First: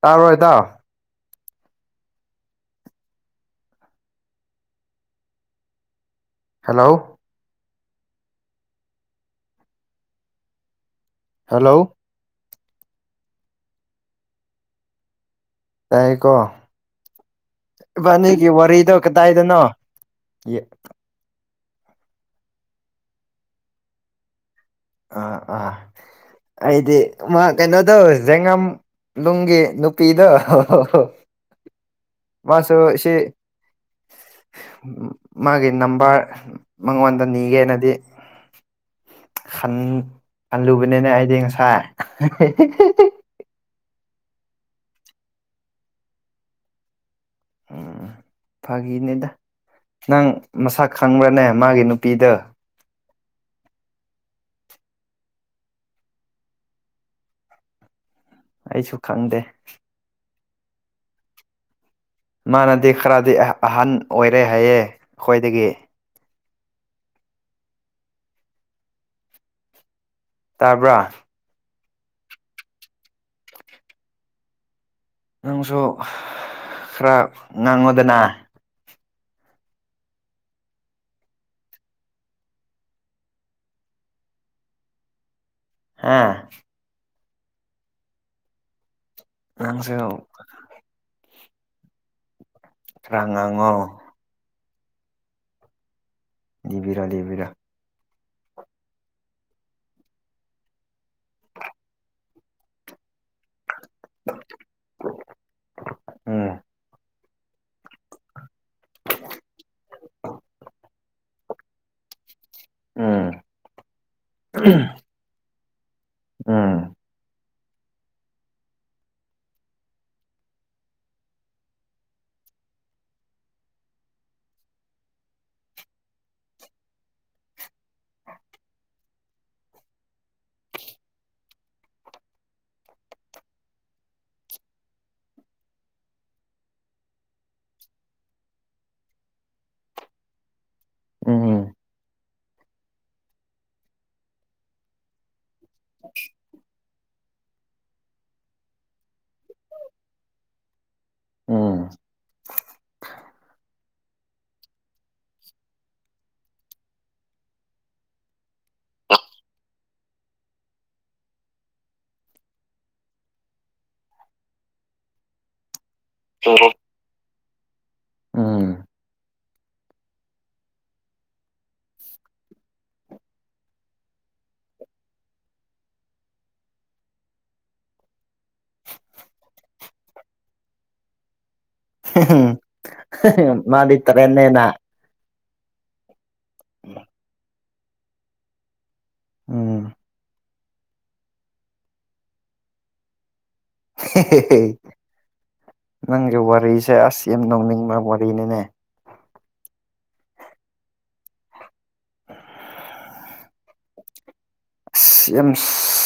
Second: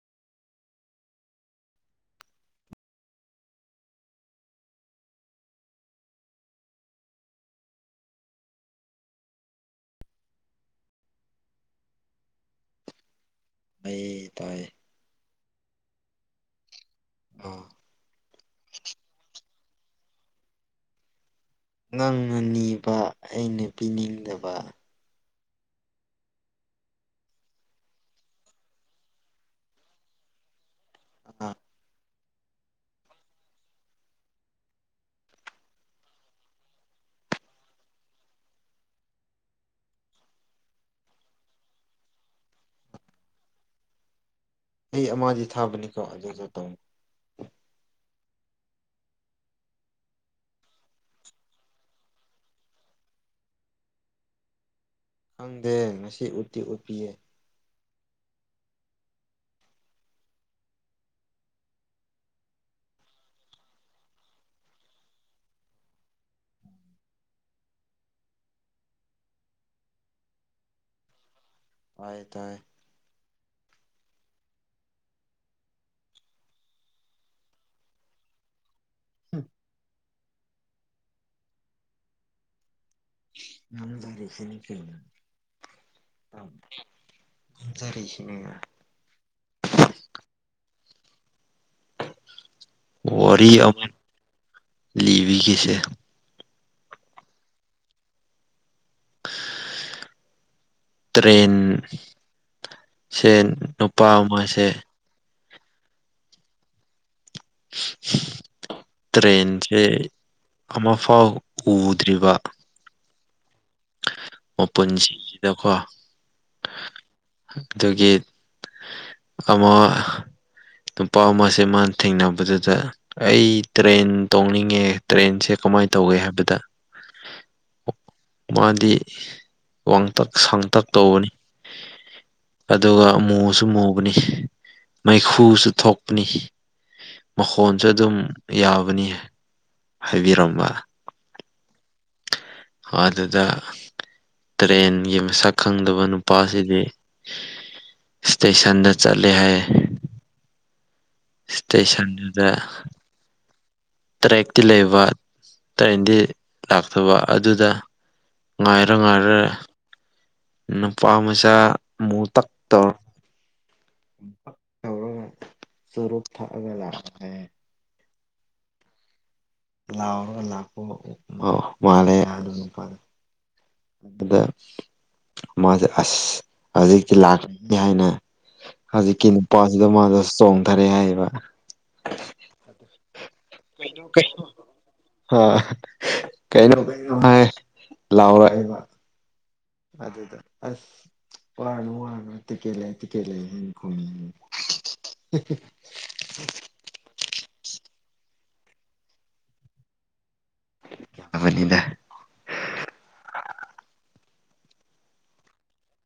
ꯇꯥꯔꯣꯏꯗꯥꯎ hello hello ꯃ ꯇꯥꯏ ꯑꯥ ꯇꯥꯏꯀꯣꯅꯤ ꯋꯥꯔꯤꯗꯣ ꯀꯗꯥꯏꯗꯅꯣ ꯅꯪꯅ ꯅꯤꯕ ꯑꯩꯅ ꯄꯤꯅꯤꯡꯗꯕ ꯑꯥ ꯑꯥ ꯑꯩꯗꯤ ꯃꯥ ꯀꯩꯅꯣꯗꯣ ꯖꯦꯡꯉꯝ ꯅꯨꯡꯒꯤ ꯅꯨꯄꯤꯗꯣ ꯑꯣ ꯑꯥ ꯃꯥꯁꯨ ꯁꯤ ꯃꯥꯒꯤ ꯅꯝꯕꯔ ꯃꯉꯣꯟꯗ ꯅꯤꯒꯦꯅꯗꯤ ꯈꯜꯂꯨꯕꯅꯤꯅꯦ ꯑꯩꯗꯤ ꯉꯁꯥꯏ ꯑꯩ ꯑꯃꯥꯖꯤ ꯊꯥꯕꯅꯤꯀꯣꯖ ꯇꯣꯡ ꯎꯝ ꯐꯥꯒꯤꯅꯦꯗ ꯅꯪ ꯃꯁꯛ ꯈꯪꯕ꯭ꯔꯅꯦ ꯃꯥꯒꯤ ꯅꯨꯄꯤꯗ ꯈꯪꯗꯦ ꯉꯁꯤ ꯎꯠꯇꯤ ꯎꯠꯄꯤꯌꯦ ꯑꯩꯁꯨ ꯈꯪꯗꯦ ꯃꯥꯅꯗꯤ ꯈꯔꯗꯤ ꯑꯍꯟ ꯑꯣꯏꯔꯦ ꯍꯥꯏꯌꯦꯦ ꯑꯩꯈꯣꯏꯗꯒꯤ ꯇꯥꯕ꯭ꯔꯥ ꯍꯥꯏꯥꯏ ꯇꯥꯏ ꯅꯪꯁꯨ ꯈꯔ ꯉꯥꯡꯉꯨꯗꯅ ꯎꯝ ꯅꯗꯔꯁꯦꯅꯤ ꯀ ꯍꯥꯥ ꯖꯔꯁꯤ ꯅꯉꯥ ꯑꯁꯤꯥꯎ ꯑ [unintelligible] ꯇꯥꯉꯥꯉꯣ ꯂꯤꯕꯤꯒꯦꯁꯦ ꯕꯤꯔꯥ ꯂꯩꯕꯤꯔꯥ [inaudible] [unintelligible] ꯇ꯭ꯔꯦꯟ ꯁ ꯅꯨꯄꯥ ꯑꯃꯁꯦ ꯎꯝ ꯇ꯭ꯔꯦꯟꯁꯦ ꯑꯃ ꯐꯥꯎ ꯎꯗ꯭ꯔꯤꯕ ꯎꯝ ꯃꯄꯨꯟꯁꯤꯡꯁꯤꯗꯀꯣ ꯑꯥ ꯑꯗꯨꯒꯤ ꯑꯃ ꯅꯨꯄꯥ ꯑꯃꯁꯦ ꯃꯥꯅ ꯊꯦꯡꯅꯕꯗꯨꯗ ꯑꯩ ꯇ꯭ꯔꯦꯟ ꯇꯣꯡꯅꯤꯡꯉꯦ ꯇ꯭ꯔꯦꯟꯁꯦ ꯀꯃꯥꯏꯅ ꯇꯧꯒꯦ ꯍꯥꯏꯕꯗ [inaudible] ꯃꯥꯗꯤ ꯋꯥꯡꯇꯛ ꯁꯥꯡꯇꯛ ꯇꯧꯕꯅꯤ ꯑꯗꯨꯒ ꯃꯨꯁꯨ ꯃꯨꯕꯅꯤ ꯃꯩꯈꯨꯁꯨ ꯊꯣꯛꯄꯅꯤ ꯃꯈꯣꯟꯁꯨ ꯑꯗꯨꯝ ꯌꯥꯕꯅꯤ ꯍꯥꯏꯕꯤꯔꯝꯕ ꯎꯝ ꯑꯗꯨꯗ ꯇ꯭ꯔꯦꯟ ꯌ ꯈꯪꯗꯕ ꯅꯨꯄꯥꯁꯤꯗꯤ ꯏꯁꯇꯦꯁꯟꯗ ꯆꯠꯂꯦ ꯍꯥꯏꯌꯦ ꯎꯝ ꯏꯁꯇꯦꯁꯟꯗꯨꯗ ꯇꯔꯦꯛꯇꯤ ꯂꯩꯕ ꯇ꯭ꯔꯦꯟꯗꯤ ꯂꯥꯛꯇꯕ ꯑꯗꯨꯗ ꯉꯥꯏꯔꯦ ꯉꯥꯏꯔꯦ ꯅꯨꯄꯥ ꯃꯆꯥ ꯃꯨ ꯇꯛ ꯇꯧꯔ ꯔ ꯁꯔꯨ ꯊꯥꯑꯒ ꯂꯥꯛ ꯎꯝ ꯂꯥꯎꯔ ꯂꯥꯛꯈꯣ ꯃꯥꯂꯦ ꯌꯥ ꯑꯗꯨ ꯅꯨꯄꯥꯔ ꯑꯗ ꯃꯥꯁꯦ ꯑꯁ ꯍꯧꯖꯤꯛꯇꯤ ꯂꯥꯛꯄꯅꯤ ꯍꯥꯏꯅ ꯍꯧꯖꯤꯛꯀꯤ ꯅꯨꯄꯥꯁꯤꯗ ꯃꯥꯗ ꯆꯣꯡꯊꯔꯦ ꯍꯥꯏꯌꯦꯕ ꯝ ꯃꯥ ꯇꯔꯦꯅꯦꯅ ꯍꯥ ꯀꯩꯅꯅ ꯂꯥꯎ ꯎꯝ ꯑꯗ ꯑꯗꯨ ꯑꯁ ꯋꯥꯅꯨ ꯋꯥꯅ ꯇ ꯀꯦ ꯂꯩ ꯇ ꯀꯦꯂ ꯅꯪꯖꯧꯋꯥꯔꯁꯦ ꯑꯁꯤ ꯑꯦꯝ ꯅꯧ ꯅ ꯃꯕ ꯀꯅꯤꯡꯅꯦ ꯀꯕꯅꯤꯗ ꯁ ꯑ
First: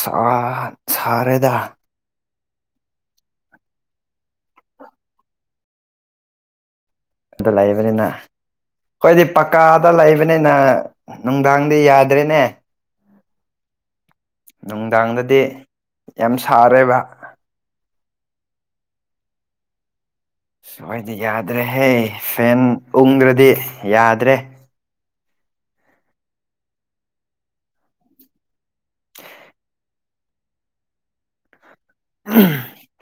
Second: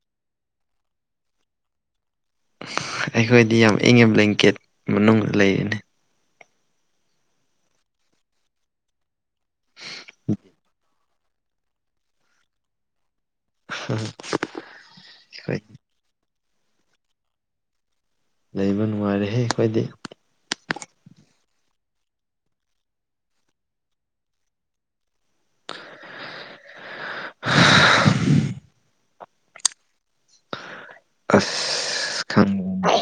ꯁꯥ ꯁꯥꯔꯦꯗꯥ ꯑꯩꯈꯣꯏꯗꯤ ꯌꯥꯝ ꯏꯪꯉꯦ ꯕ꯭ꯂꯦꯡꯀꯦꯠ ꯃꯅꯨꯡꯗ ꯂꯩꯔꯤꯅꯤ ꯑꯗꯨ ꯂꯩꯕꯅꯤꯅ ꯑꯩꯣꯏꯗꯤ ꯄꯀꯥꯗ ꯂꯩꯕꯅꯤꯅ ꯅꯨꯡꯗꯥꯡꯗꯤ ꯌꯥꯗ꯭ꯔꯦꯅꯦ ꯍ ꯅꯨꯡꯗꯥꯡꯗꯗꯤ ꯌꯥꯝ ꯁꯥꯔꯦꯕ ꯂꯩꯕ ꯅꯨꯡꯉꯥꯏꯔꯦꯍꯦ ꯑꯩꯈꯣꯏꯗꯤ ꯁꯋꯥꯗꯤ ꯌꯥꯗ꯭ꯔꯦꯍꯦ ꯐꯦꯟ ꯎꯪꯗ꯭ꯔꯗꯤ ꯌꯥꯗ꯭ꯔꯦ [inaudible] [inaudible] [inaudible] ꯑꯁ ꯎ ꯈꯪꯗꯦꯅꯦ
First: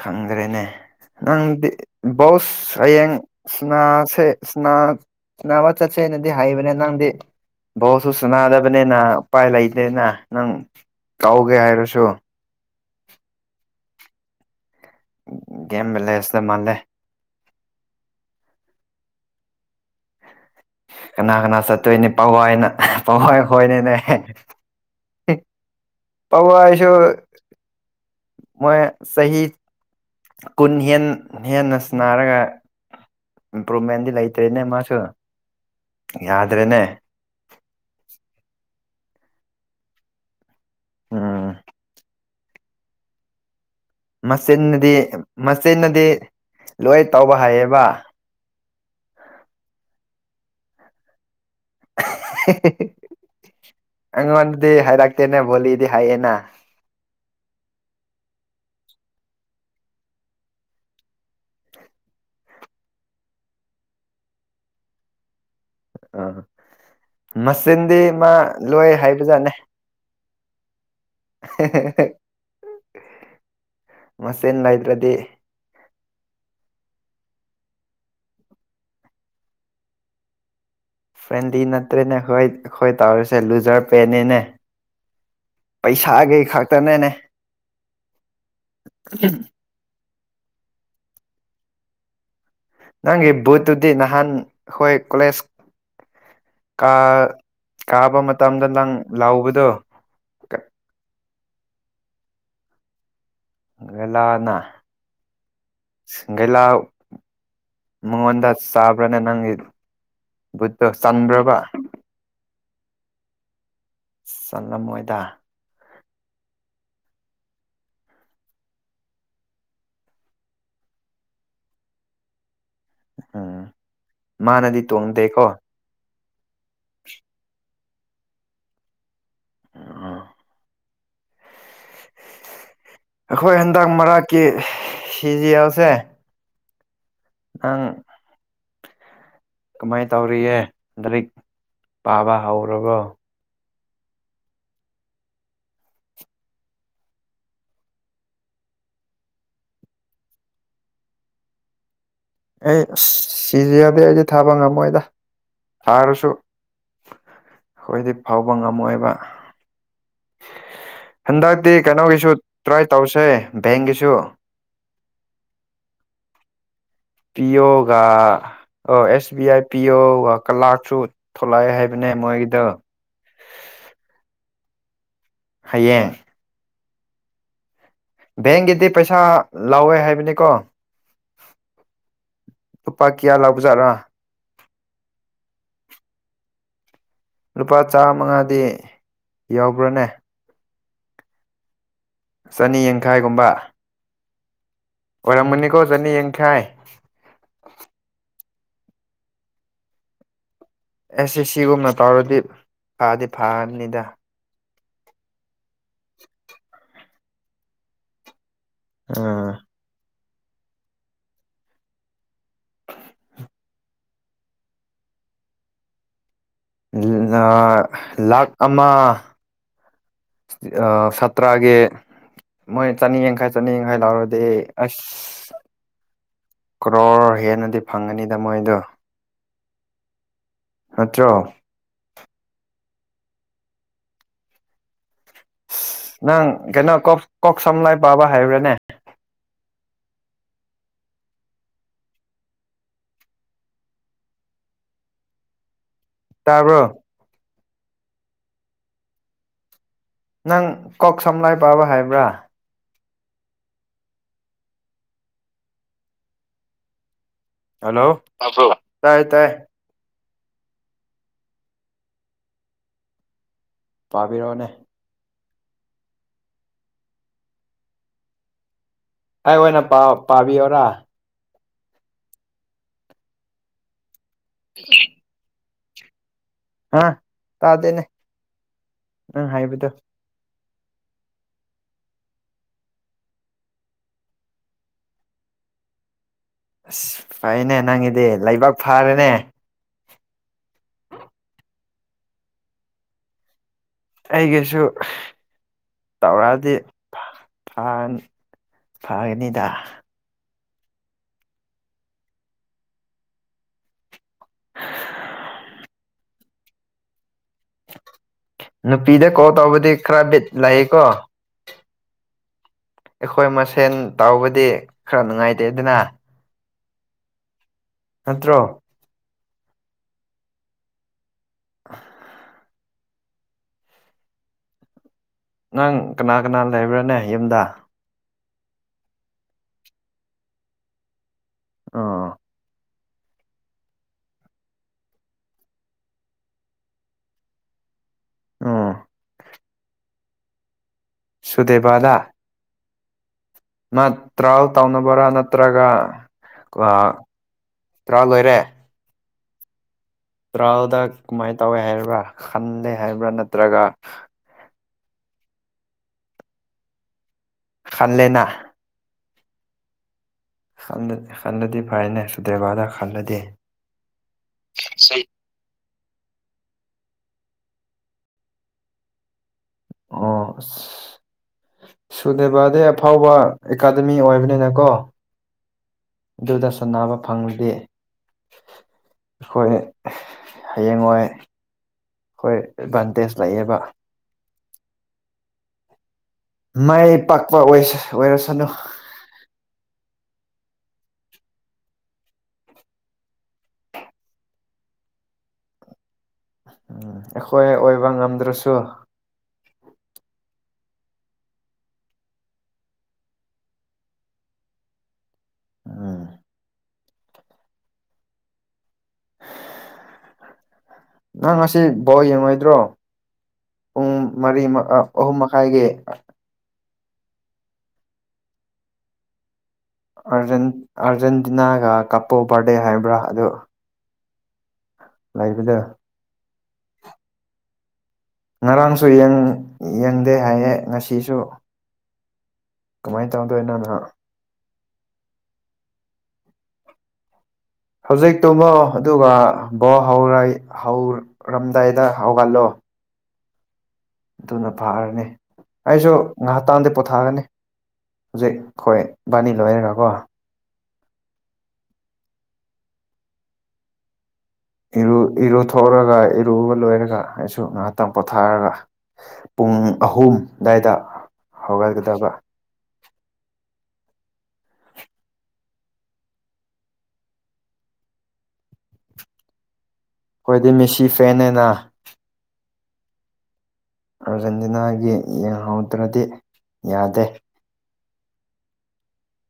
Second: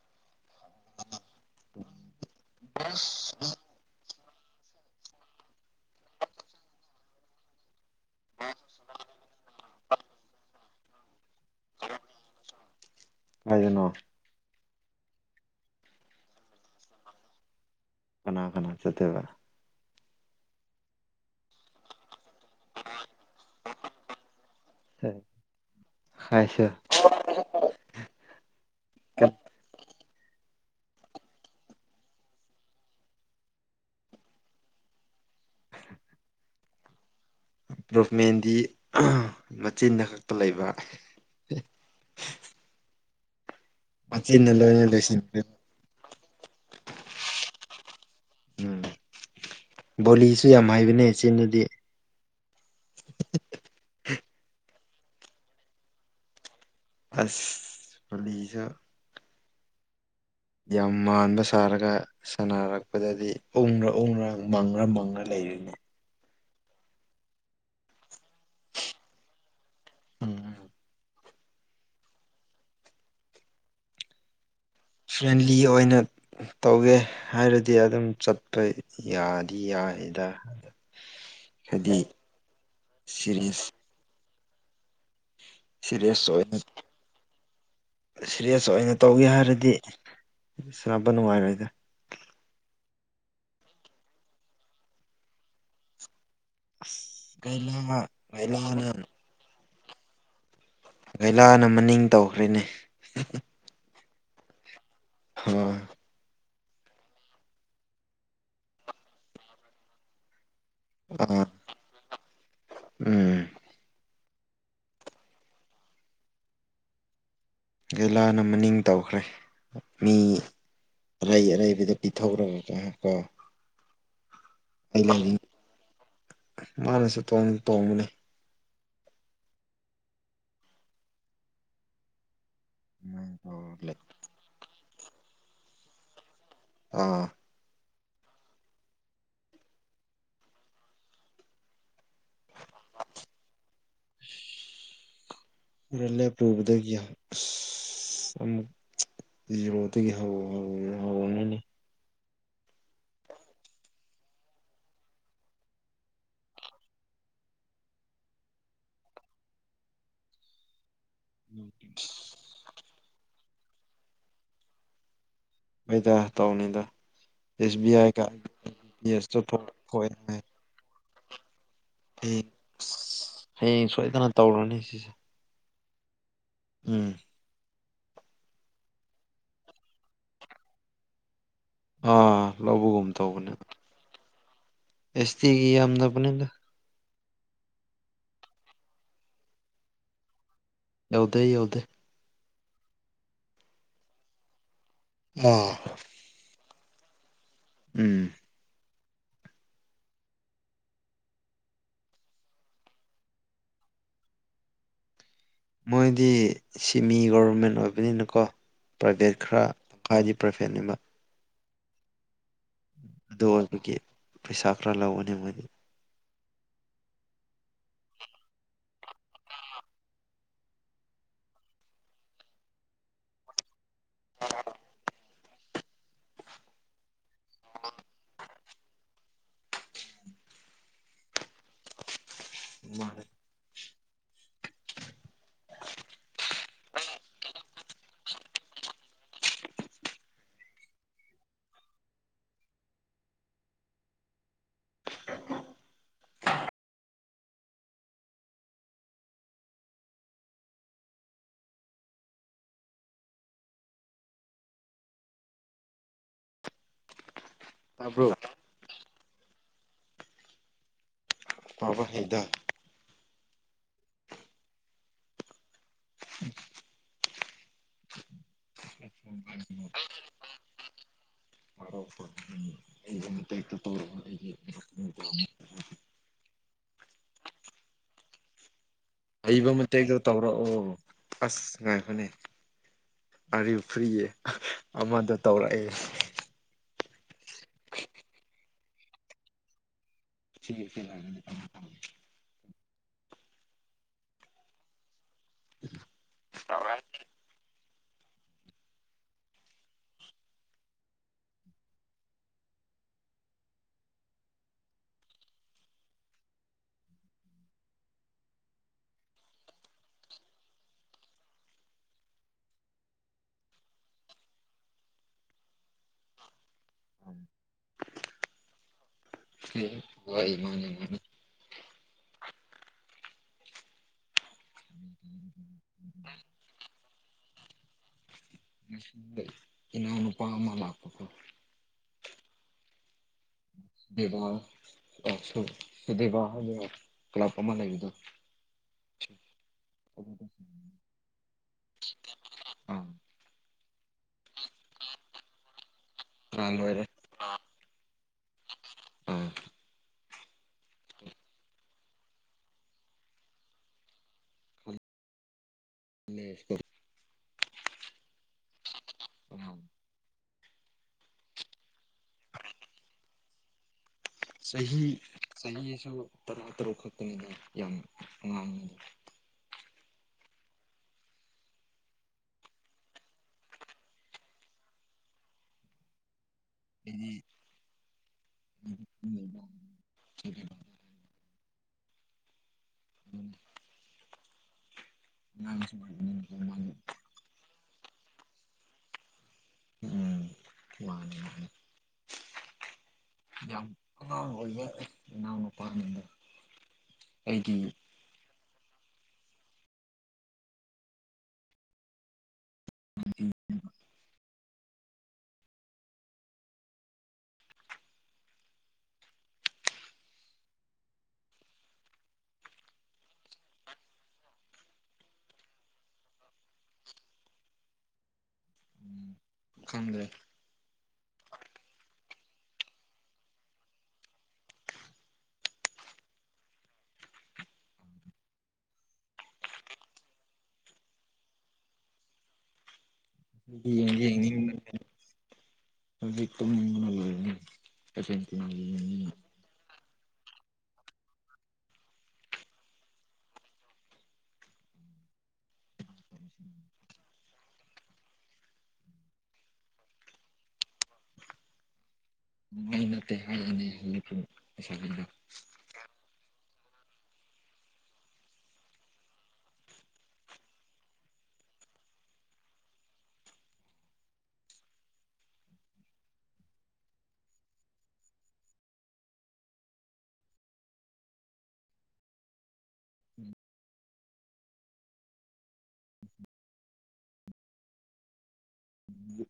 ꯈꯪꯗ꯭ꯔꯦꯅꯦ ꯅꯪꯗꯤ ꯕꯣꯁ ꯍꯌꯦꯡ ꯁꯤꯅꯥꯁꯦ ꯃ ꯆꯠꯁꯦꯅꯗꯤ ꯍꯥꯏꯩꯕꯅꯦ ꯅꯪꯗꯤ ꯕꯣꯁꯨ ꯁꯨꯅꯥꯗꯕꯅꯤꯅ ꯎꯄꯥꯏ ꯂꯩꯇꯦꯅ ꯅꯪ ꯀꯥꯎꯒꯦ ꯍꯥꯏꯔꯁꯨ ꯀꯥꯏꯗꯅꯣ ꯒꯦꯝ ꯕꯂꯦ ꯁꯦ ꯃꯥꯥꯟꯂꯦ ꯀꯅꯥ ꯀꯅꯥ ꯆꯇꯕ ꯀꯅꯥ ꯀꯅꯥ ꯆꯠꯇꯣꯏꯅꯤ ꯄꯋꯥꯏꯅ ꯄꯋꯥꯏ ꯈꯣꯏꯅꯤꯅꯦ ꯄꯥꯎ ꯍꯥꯏꯁꯦ ꯍꯥꯏꯁꯣ ꯃ ꯁꯍꯤ ꯀꯨꯟ ꯍꯦꯟ ꯍꯦꯟꯅꯟꯅꯔꯒ ꯏꯝꯄ꯭ꯔꯨꯚꯃꯦꯟꯗꯤ ꯂꯩꯇ꯭ꯔꯦꯅꯦ ꯃꯥꯁꯨ ꯌꯥꯗ꯭ꯔꯦꯅꯦ ꯒꯣꯚꯃꯦꯟꯗꯤ ꯃꯆꯤꯟꯗ ꯈꯛꯇ ꯂꯩꯕ ꯎꯝ ꯃꯆꯤꯟꯅ ꯂꯣꯏꯅ ꯃꯆꯤꯟꯅꯗꯤ ꯂꯣꯏꯁꯤꯟꯈ꯭ꯔꯦ ꯃꯆꯤꯟꯅꯗꯤ ꯂꯣꯏ ꯇꯧꯕ ꯍꯥꯏꯌꯦꯕ ꯎꯝ ꯕꯣꯂꯤꯁꯨ ꯌꯥꯝ ꯍꯥꯏꯕꯅꯦ ꯏꯆꯦꯅꯗꯤ ꯍ [inaudible] ꯑꯩꯉꯣꯟꯗꯗꯤ ꯍꯥꯏꯔꯛꯇꯇꯦꯅꯦ ꯚꯣꯂꯤꯗꯤ ꯍꯥꯏꯌꯦꯅ ꯐꯂꯤꯖ ꯌꯥꯝ ꯃꯥꯟꯕ ꯁꯥꯔꯒ ꯁꯥꯟꯅꯔꯛꯄꯗꯗꯤ ꯎꯪꯔ ꯎꯪꯔ ꯃꯪꯉ꯭ꯔ ꯃꯪꯉ ꯂꯩꯔꯤꯅꯤ ꯃꯆꯤꯟꯗꯤ ꯃꯥ ꯂꯣꯏ ꯍꯥꯏꯕꯖꯥꯠꯅꯦ ꯎꯝ ꯃꯁꯟ ꯂ ꯐ꯭ꯔꯦꯟꯂꯤ ꯑꯣꯏꯅ ꯇꯧꯋꯦ ꯍꯥꯏꯔꯗꯤ ꯑꯗꯨꯝ ꯆꯠꯄ ꯌꯥꯗꯤ ꯌꯥꯏꯗ ꯐ꯭ꯔꯦꯟꯂꯤ ꯍꯥꯏꯗꯤ ꯅꯠꯇ꯭ꯔꯦꯅꯦ ꯍꯣꯏ ꯑꯩꯈꯣꯏ ꯇꯧꯔꯤꯁꯦ ꯁꯤꯔꯤꯌꯁ ꯂꯨꯖꯔ ꯄꯦꯅꯦꯅꯦ ꯁꯦꯔꯤꯌꯁ ꯑꯣꯏꯅ ꯈꯛꯇꯅꯦꯅꯦ ꯁꯦꯔꯤꯌꯁ ꯑꯣꯏꯅ ꯇꯧꯒꯦ ꯍꯥꯏꯔꯗꯤ ꯁꯕ ꯅꯨꯡꯉꯥꯏꯔ ꯏꯗ ꯅꯪꯒꯤ ꯕꯨꯠꯇꯨꯗꯤ ꯅꯍꯥꯟ ꯑꯩꯈꯣꯏ ꯀꯣꯂꯦꯖ ꯀꯥ ꯑꯁ ꯒꯩꯂꯥ ꯀꯥꯕ ꯃꯇꯝꯗ ꯅꯪ ꯒꯩꯂꯥꯅ ꯂꯥꯎꯕꯗꯣ ꯒꯩꯂꯥꯅ ꯃꯅꯤꯡ ꯇꯧꯈ꯭ꯔꯦꯅꯦ ꯂꯅ ꯍ ꯒꯦꯂꯥ ꯃꯉꯣꯟꯗ ꯆꯥꯕ꯭ꯔꯅ ꯅꯪꯒꯤ ꯕꯨꯠꯇꯣ ꯑꯥ ꯆꯟꯕ꯭ꯔꯕ ꯎꯝ ꯆꯪꯂꯝꯃꯣꯏꯗ ꯂꯥꯅ ꯃꯅꯤꯡ ꯇꯧꯈ꯭ꯔꯦ ꯃꯤ ꯑꯔꯩ ꯑꯔꯩꯕꯗ ꯄꯤꯊꯧꯔꯒꯒ ꯀꯣ ꯎꯝ ꯃꯥꯅꯗꯤ ꯑꯩ ꯂꯩꯔꯤ ꯇꯣꯡꯣꯡꯗꯦꯀꯣ ꯃꯥꯅꯁꯨ ꯇ ꯇꯣꯡꯕꯅꯤ ꯎꯝ ꯑꯗꯨꯃꯥꯏꯅ ꯑꯩꯈꯣꯏ ꯇꯧꯔꯒ ꯍꯟꯗꯛ ꯂꯩ ꯃꯔꯛꯀꯤ ꯁꯤꯖꯤꯦꯜꯁꯦ ꯑ ꯎꯝ ꯀꯃꯥꯏꯅ ꯇꯧꯔꯤꯑ ꯂꯟ ꯂꯔꯤꯛ ꯄꯥꯕ ꯍꯧꯔꯕꯣ [inaudible] ꯔꯂ ꯄ꯭ꯔꯣꯕꯗꯒꯌꯥ ꯔꯇꯒꯤ ꯍꯥꯎ ꯍ ꯍꯥꯎꯅꯅꯤ ꯑꯩ ꯑꯁ ꯁꯤꯁ ꯌꯥꯗꯤꯦ ꯑꯩꯗꯤꯦ ꯊꯥꯕ ꯉꯝꯃꯣꯏꯗ ꯊꯥꯔꯁꯨ ꯑꯩꯈꯣꯏꯗꯤ ꯐꯥꯎꯕ ꯉꯝꯃꯣꯏꯕ ꯍꯟꯗꯛꯇꯤ ꯀꯩꯅꯣꯒꯤꯁꯨ ꯇ꯭ꯔꯥꯏ ꯇꯧꯁꯦ ꯕꯦꯡꯒꯤꯁꯨ ꯍꯩ ꯇ ꯇꯥꯎꯅꯤꯗ ꯄꯤꯌꯣꯒ ꯑꯣ ꯄꯤ ꯑꯦꯁ ꯑꯦꯁꯇꯣ ꯕꯤ ꯑꯥꯏ ꯊꯣꯛꯑꯦ ꯍꯥꯏ ꯄꯤꯌꯣꯒ ꯀꯂꯥꯔꯁꯨ ꯊꯣꯛꯂꯛꯑꯦ ꯍꯥꯏꯕ ꯍꯌꯦꯡ ꯑꯁ ꯍꯌꯦꯡ ꯁꯣꯏꯗꯅ ꯇꯧꯔꯨꯅꯤ ꯁꯤꯁꯦ ꯍꯌꯦꯡ ꯎꯝ ꯕꯦꯡꯒꯤꯗꯤ ꯄꯩꯁꯥ ꯂꯥꯎꯋꯦ ꯍꯥꯏꯕꯅꯤꯀꯣ ꯑꯥ ꯂꯨꯄꯥ ꯀꯌꯥ ꯂꯥꯎꯕꯖꯥꯠꯔꯥ ꯑꯦꯁꯇꯤꯒꯤ ꯌꯥꯝꯗ ꯄꯨꯅꯤꯗ ꯂꯨꯄꯥ ꯆꯥꯃꯉꯥꯗꯤ ꯌꯥꯎꯕ꯭ꯔꯥꯅꯦ ꯌꯥꯗ ꯑꯣꯗꯦ ꯆꯅꯤ ꯌꯥꯡꯈꯥꯏꯒꯨꯝꯕ ꯑꯥ ꯑꯣꯏꯔꯝꯃꯅꯤꯀꯣ ꯆꯅꯤ ꯌꯥꯡꯈꯥꯏ ꯎꯝ ꯑꯦꯁ ꯑꯦ ꯁꯤꯒꯨꯝꯅ ꯇꯥꯎꯔꯗꯤ ꯐꯗꯤ ꯐꯅꯤꯗ ꯃꯣꯏꯗꯤ ꯁꯤꯃꯤ ꯒꯣꯕꯔꯃꯦꯟ ꯑꯣꯏꯕꯅꯤꯅꯀꯣ ꯄ꯭ꯔꯥꯏꯚꯦꯠ ꯈꯔ ꯈꯗꯤ ꯄ꯭ꯔꯐꯦꯟꯕ ꯑꯗꯨ ꯑꯣꯏꯕꯒꯤ ꯄꯩꯁꯥ ꯈꯔ ꯂꯧꯔꯅꯤ ꯃꯣꯏꯗꯤ ꯂꯥꯈ ꯑꯃ ꯁꯥꯇ꯭ꯔꯒꯤ ꯃꯣꯏ ꯆꯥꯅꯤꯡ ꯌꯥꯡꯈꯥꯏ ꯆꯥꯅꯤꯡꯉ ꯂꯔꯣꯗꯤ ꯑꯁ ꯀ꯭ꯔꯣꯔ ꯍꯦꯟꯅꯗꯤ ꯐꯪꯒꯅꯤꯗ ꯃꯣꯏꯗꯣ ꯅꯠꯇ꯭ꯔꯣ ꯃꯥꯅꯦ ꯑ ꯅꯪ ꯀꯩꯅꯣ ꯀꯣꯛ ꯁꯝ ꯂꯥꯏ ꯄꯥꯕ ꯍꯥꯏꯕ꯭ꯔꯥꯅꯦ ꯇꯥꯕ꯭ꯔꯣ ꯅꯪ ꯀꯣꯛ ꯁꯝ ꯂꯥꯏ ꯄꯥꯕ ꯍꯥꯏꯕ꯭ꯔꯥ ꯍꯜꯂꯣ ꯇꯥꯕ꯭ꯔꯣ ꯇꯥꯏ ꯇꯥꯏ ꯄꯕꯥ ꯍꯩꯇꯦ ꯄꯥꯕꯤꯔꯛꯑꯣꯅꯦ ꯎꯝ ꯑꯩ ꯑꯣꯏꯅ ꯄꯥꯕꯤꯌꯣꯔꯥ [unintelligible] ꯍꯥ ꯇꯥꯗꯦꯅꯦ ꯅꯪ ꯍꯩꯕ ꯍꯥꯏꯕꯗꯣ ꯃꯇꯦꯛꯇ ꯇꯧꯔꯛꯑꯣ ꯑꯁ ꯉꯥꯏ ꯐꯅꯤ ꯑꯔꯤꯕ ꯐꯨꯔꯤꯌꯦ ꯑꯃꯗꯣ ꯇꯧꯔꯛꯑꯦ ꯑꯁ ꯐꯩꯅꯦ ꯅꯪꯒꯤꯗꯤ ꯂꯩꯕꯥꯛ ꯐꯥꯔꯦꯅꯦ ꯁꯤ ꯑꯩꯒꯤꯁꯨ ꯇꯧꯔꯛꯑꯗꯤ ꯑꯥꯟ ꯐꯥꯒꯅꯤꯗ ꯅꯨꯄꯤꯗ ꯀꯣꯜ ꯇꯧꯕꯗꯤ ꯈꯔ ꯕꯤꯠ ꯂꯥꯛꯏꯀꯣ ꯑꯩꯈꯣꯏ ꯃꯁꯦꯟ ꯇꯥꯎꯕꯗꯤ ꯈꯔ ꯅꯨꯡꯉꯥꯏꯇꯦ ꯑꯗꯨꯅ ꯅꯠꯇ꯭ꯔꯣ ꯋꯥꯏ ꯃꯥꯅꯤ ꯃꯥꯅꯤ ꯅꯪ ꯀꯅꯥ ꯀꯅꯥ ꯂꯩꯕ꯭ꯔꯥꯅꯦ ꯌꯨꯝꯗ ꯏꯅꯥꯎꯅꯨꯄꯥ ꯑꯃ ꯂꯥꯛꯄꯗꯣ ꯑꯣ [unintelligible] ꯗꯦꯕꯥꯕꯥ ꯍꯥꯏꯕ ꯀ꯭ꯂꯕ ꯑꯃ ꯂꯩꯕꯗꯣ ꯎꯝ [inaudible] ꯁꯨꯗꯦꯕꯗ ꯑꯥ ꯃꯥ ꯇ꯭ꯔꯥꯜ ꯇꯧꯅꯕꯔꯥ ꯅꯠꯇ꯭ꯔꯒ ꯇꯔꯥ ꯂꯣꯏꯔꯦ ꯇꯔꯥ ꯂꯣꯏꯔꯦ ꯑꯥ ꯇ꯭ꯔꯥꯜꯗ ꯀꯃꯥꯏꯅ ꯇꯧꯋꯦ ꯍꯥꯏꯕ꯭ꯔꯥ ꯈꯟꯂꯦ ꯍꯥꯏꯕ꯭ꯔꯥ ꯅꯠꯇ꯭ꯔꯒ [inaudible] ꯈꯟꯂꯦꯅ [inaudible] ꯈꯜꯂꯗꯤ ꯐꯥꯏꯅꯦ ꯁꯨꯗ꯭ꯔꯦꯕꯥꯗ ꯈꯜꯂꯗꯤ ꯆꯍꯤ ꯆꯍꯤ ꯇꯔꯥ ꯇꯔꯨꯛ ꯈꯛꯇꯅꯤꯅ ꯌꯥꯝ ꯋꯥꯥꯡ ꯑꯣ ꯑꯁ ꯁꯨꯗꯦꯕꯥꯗꯦ ꯑꯐꯥꯎꯕ ꯑꯦꯀꯥꯗꯃꯤ ꯑꯣꯏꯕꯅꯤꯅ ꯀꯣ ꯑꯗꯨꯗ ꯁꯥꯟꯅꯕ ꯐꯪꯂꯗꯦ ꯑꯩꯈꯣꯏ ꯑꯩꯗꯤ ꯍꯌꯦꯡꯋꯥꯣꯏ ꯑꯩꯈꯣꯏ ꯑꯦꯗꯚꯥꯟꯇꯦꯖ ꯂꯩꯌꯦꯕ ꯅ ꯃꯥꯏ ꯄꯥꯛꯄ ꯑꯣꯏꯔꯁꯅꯨ ꯎꯝ ꯃꯥꯅꯤ ꯌꯥꯝ ꯏꯎꯅ ꯄꯔ ꯎꯝ ꯑꯩꯈꯣꯏ ꯑꯣꯏꯕ ꯉꯝꯗ꯭ꯔꯁꯨ ꯑꯗꯨ ꯎꯝ ꯅꯪ ꯉꯁꯤ ꯕꯣ ꯌꯦꯡꯂꯡꯉꯣꯏꯗ꯭ꯔꯣ ꯄꯨꯡ ꯃꯔꯤ ꯑꯍꯨꯝ ꯃꯈꯥꯏꯒꯤ ꯈꯪꯗ꯭ꯔꯦ ꯑꯥꯔꯖꯦꯟꯇꯤꯅꯥꯒ ꯀꯄꯣ ꯕꯥꯔꯗꯦ ꯍꯥꯏꯕ꯭ꯔꯥ ꯑꯗꯨ ꯂꯩꯥꯏꯕꯗ ꯉꯔꯥꯡꯁꯨ ꯌꯦꯡꯗꯦ ꯍꯥꯏꯌꯦꯦ ꯉꯁꯤꯁꯨ ꯀꯃꯥꯏꯅ ꯇꯧꯗꯣꯏ ꯏꯅꯥ ꯅꯍꯥꯛ ꯌꯦꯡꯗꯤ ꯌꯦꯡꯅꯤꯡꯕꯅꯦ ꯍꯧꯖꯤꯛ ꯇꯨꯝꯅꯤꯡꯕꯅ ꯂꯣꯏꯔꯅꯤ ꯍꯧꯖꯤꯛꯇꯨꯃ ꯑꯥꯔꯖꯦꯟꯇꯤꯅꯥꯒꯤ ꯑꯗꯨꯒ ꯌꯦꯡꯅꯤꯡꯉꯥꯏ ꯕꯣ ꯍꯧ ꯍꯧꯔꯝꯗꯥꯏꯗ ꯍꯧꯒꯠꯂꯣ ꯑꯗꯨꯅ ꯐꯥꯔꯅꯤ ꯑꯩꯁꯨ ꯉꯥꯏꯍꯥꯛꯇꯥꯟꯗꯤ ꯄꯣꯊꯥꯒꯅꯤ ꯍꯧꯖꯤꯛ ꯑꯩꯈꯣꯏꯕꯥꯅꯤ ꯂꯣꯏꯔꯒꯀꯣ ꯅꯠꯇꯦ ꯍꯥꯏꯔꯅꯤ ꯍꯧꯖꯤꯛ ꯨ ꯂꯩꯁꯥꯕꯤꯗ ꯏꯔꯨꯊꯣꯛꯔꯒ ꯏꯔꯨꯕ ꯂꯣꯏꯔꯒ ꯑꯩꯁꯨ ꯉꯥꯏꯍꯥꯛꯇꯪ ꯄꯣꯊꯥꯔꯒ ꯄꯨꯡ ꯑꯍꯨꯝ ꯑꯗꯨꯋꯥꯏꯗ ꯍꯧꯒꯠꯀꯗꯕ ꯑꯩꯈꯣꯏꯗꯤ ꯃꯤꯦꯁꯤ ꯐꯦꯦꯅ ꯑꯥꯔꯖꯦꯟꯇꯤꯅꯥꯒꯤ ꯌꯦꯡꯍꯧꯗ꯭ꯔꯗꯤ ꯌꯥꯗꯦ ꯎꯝ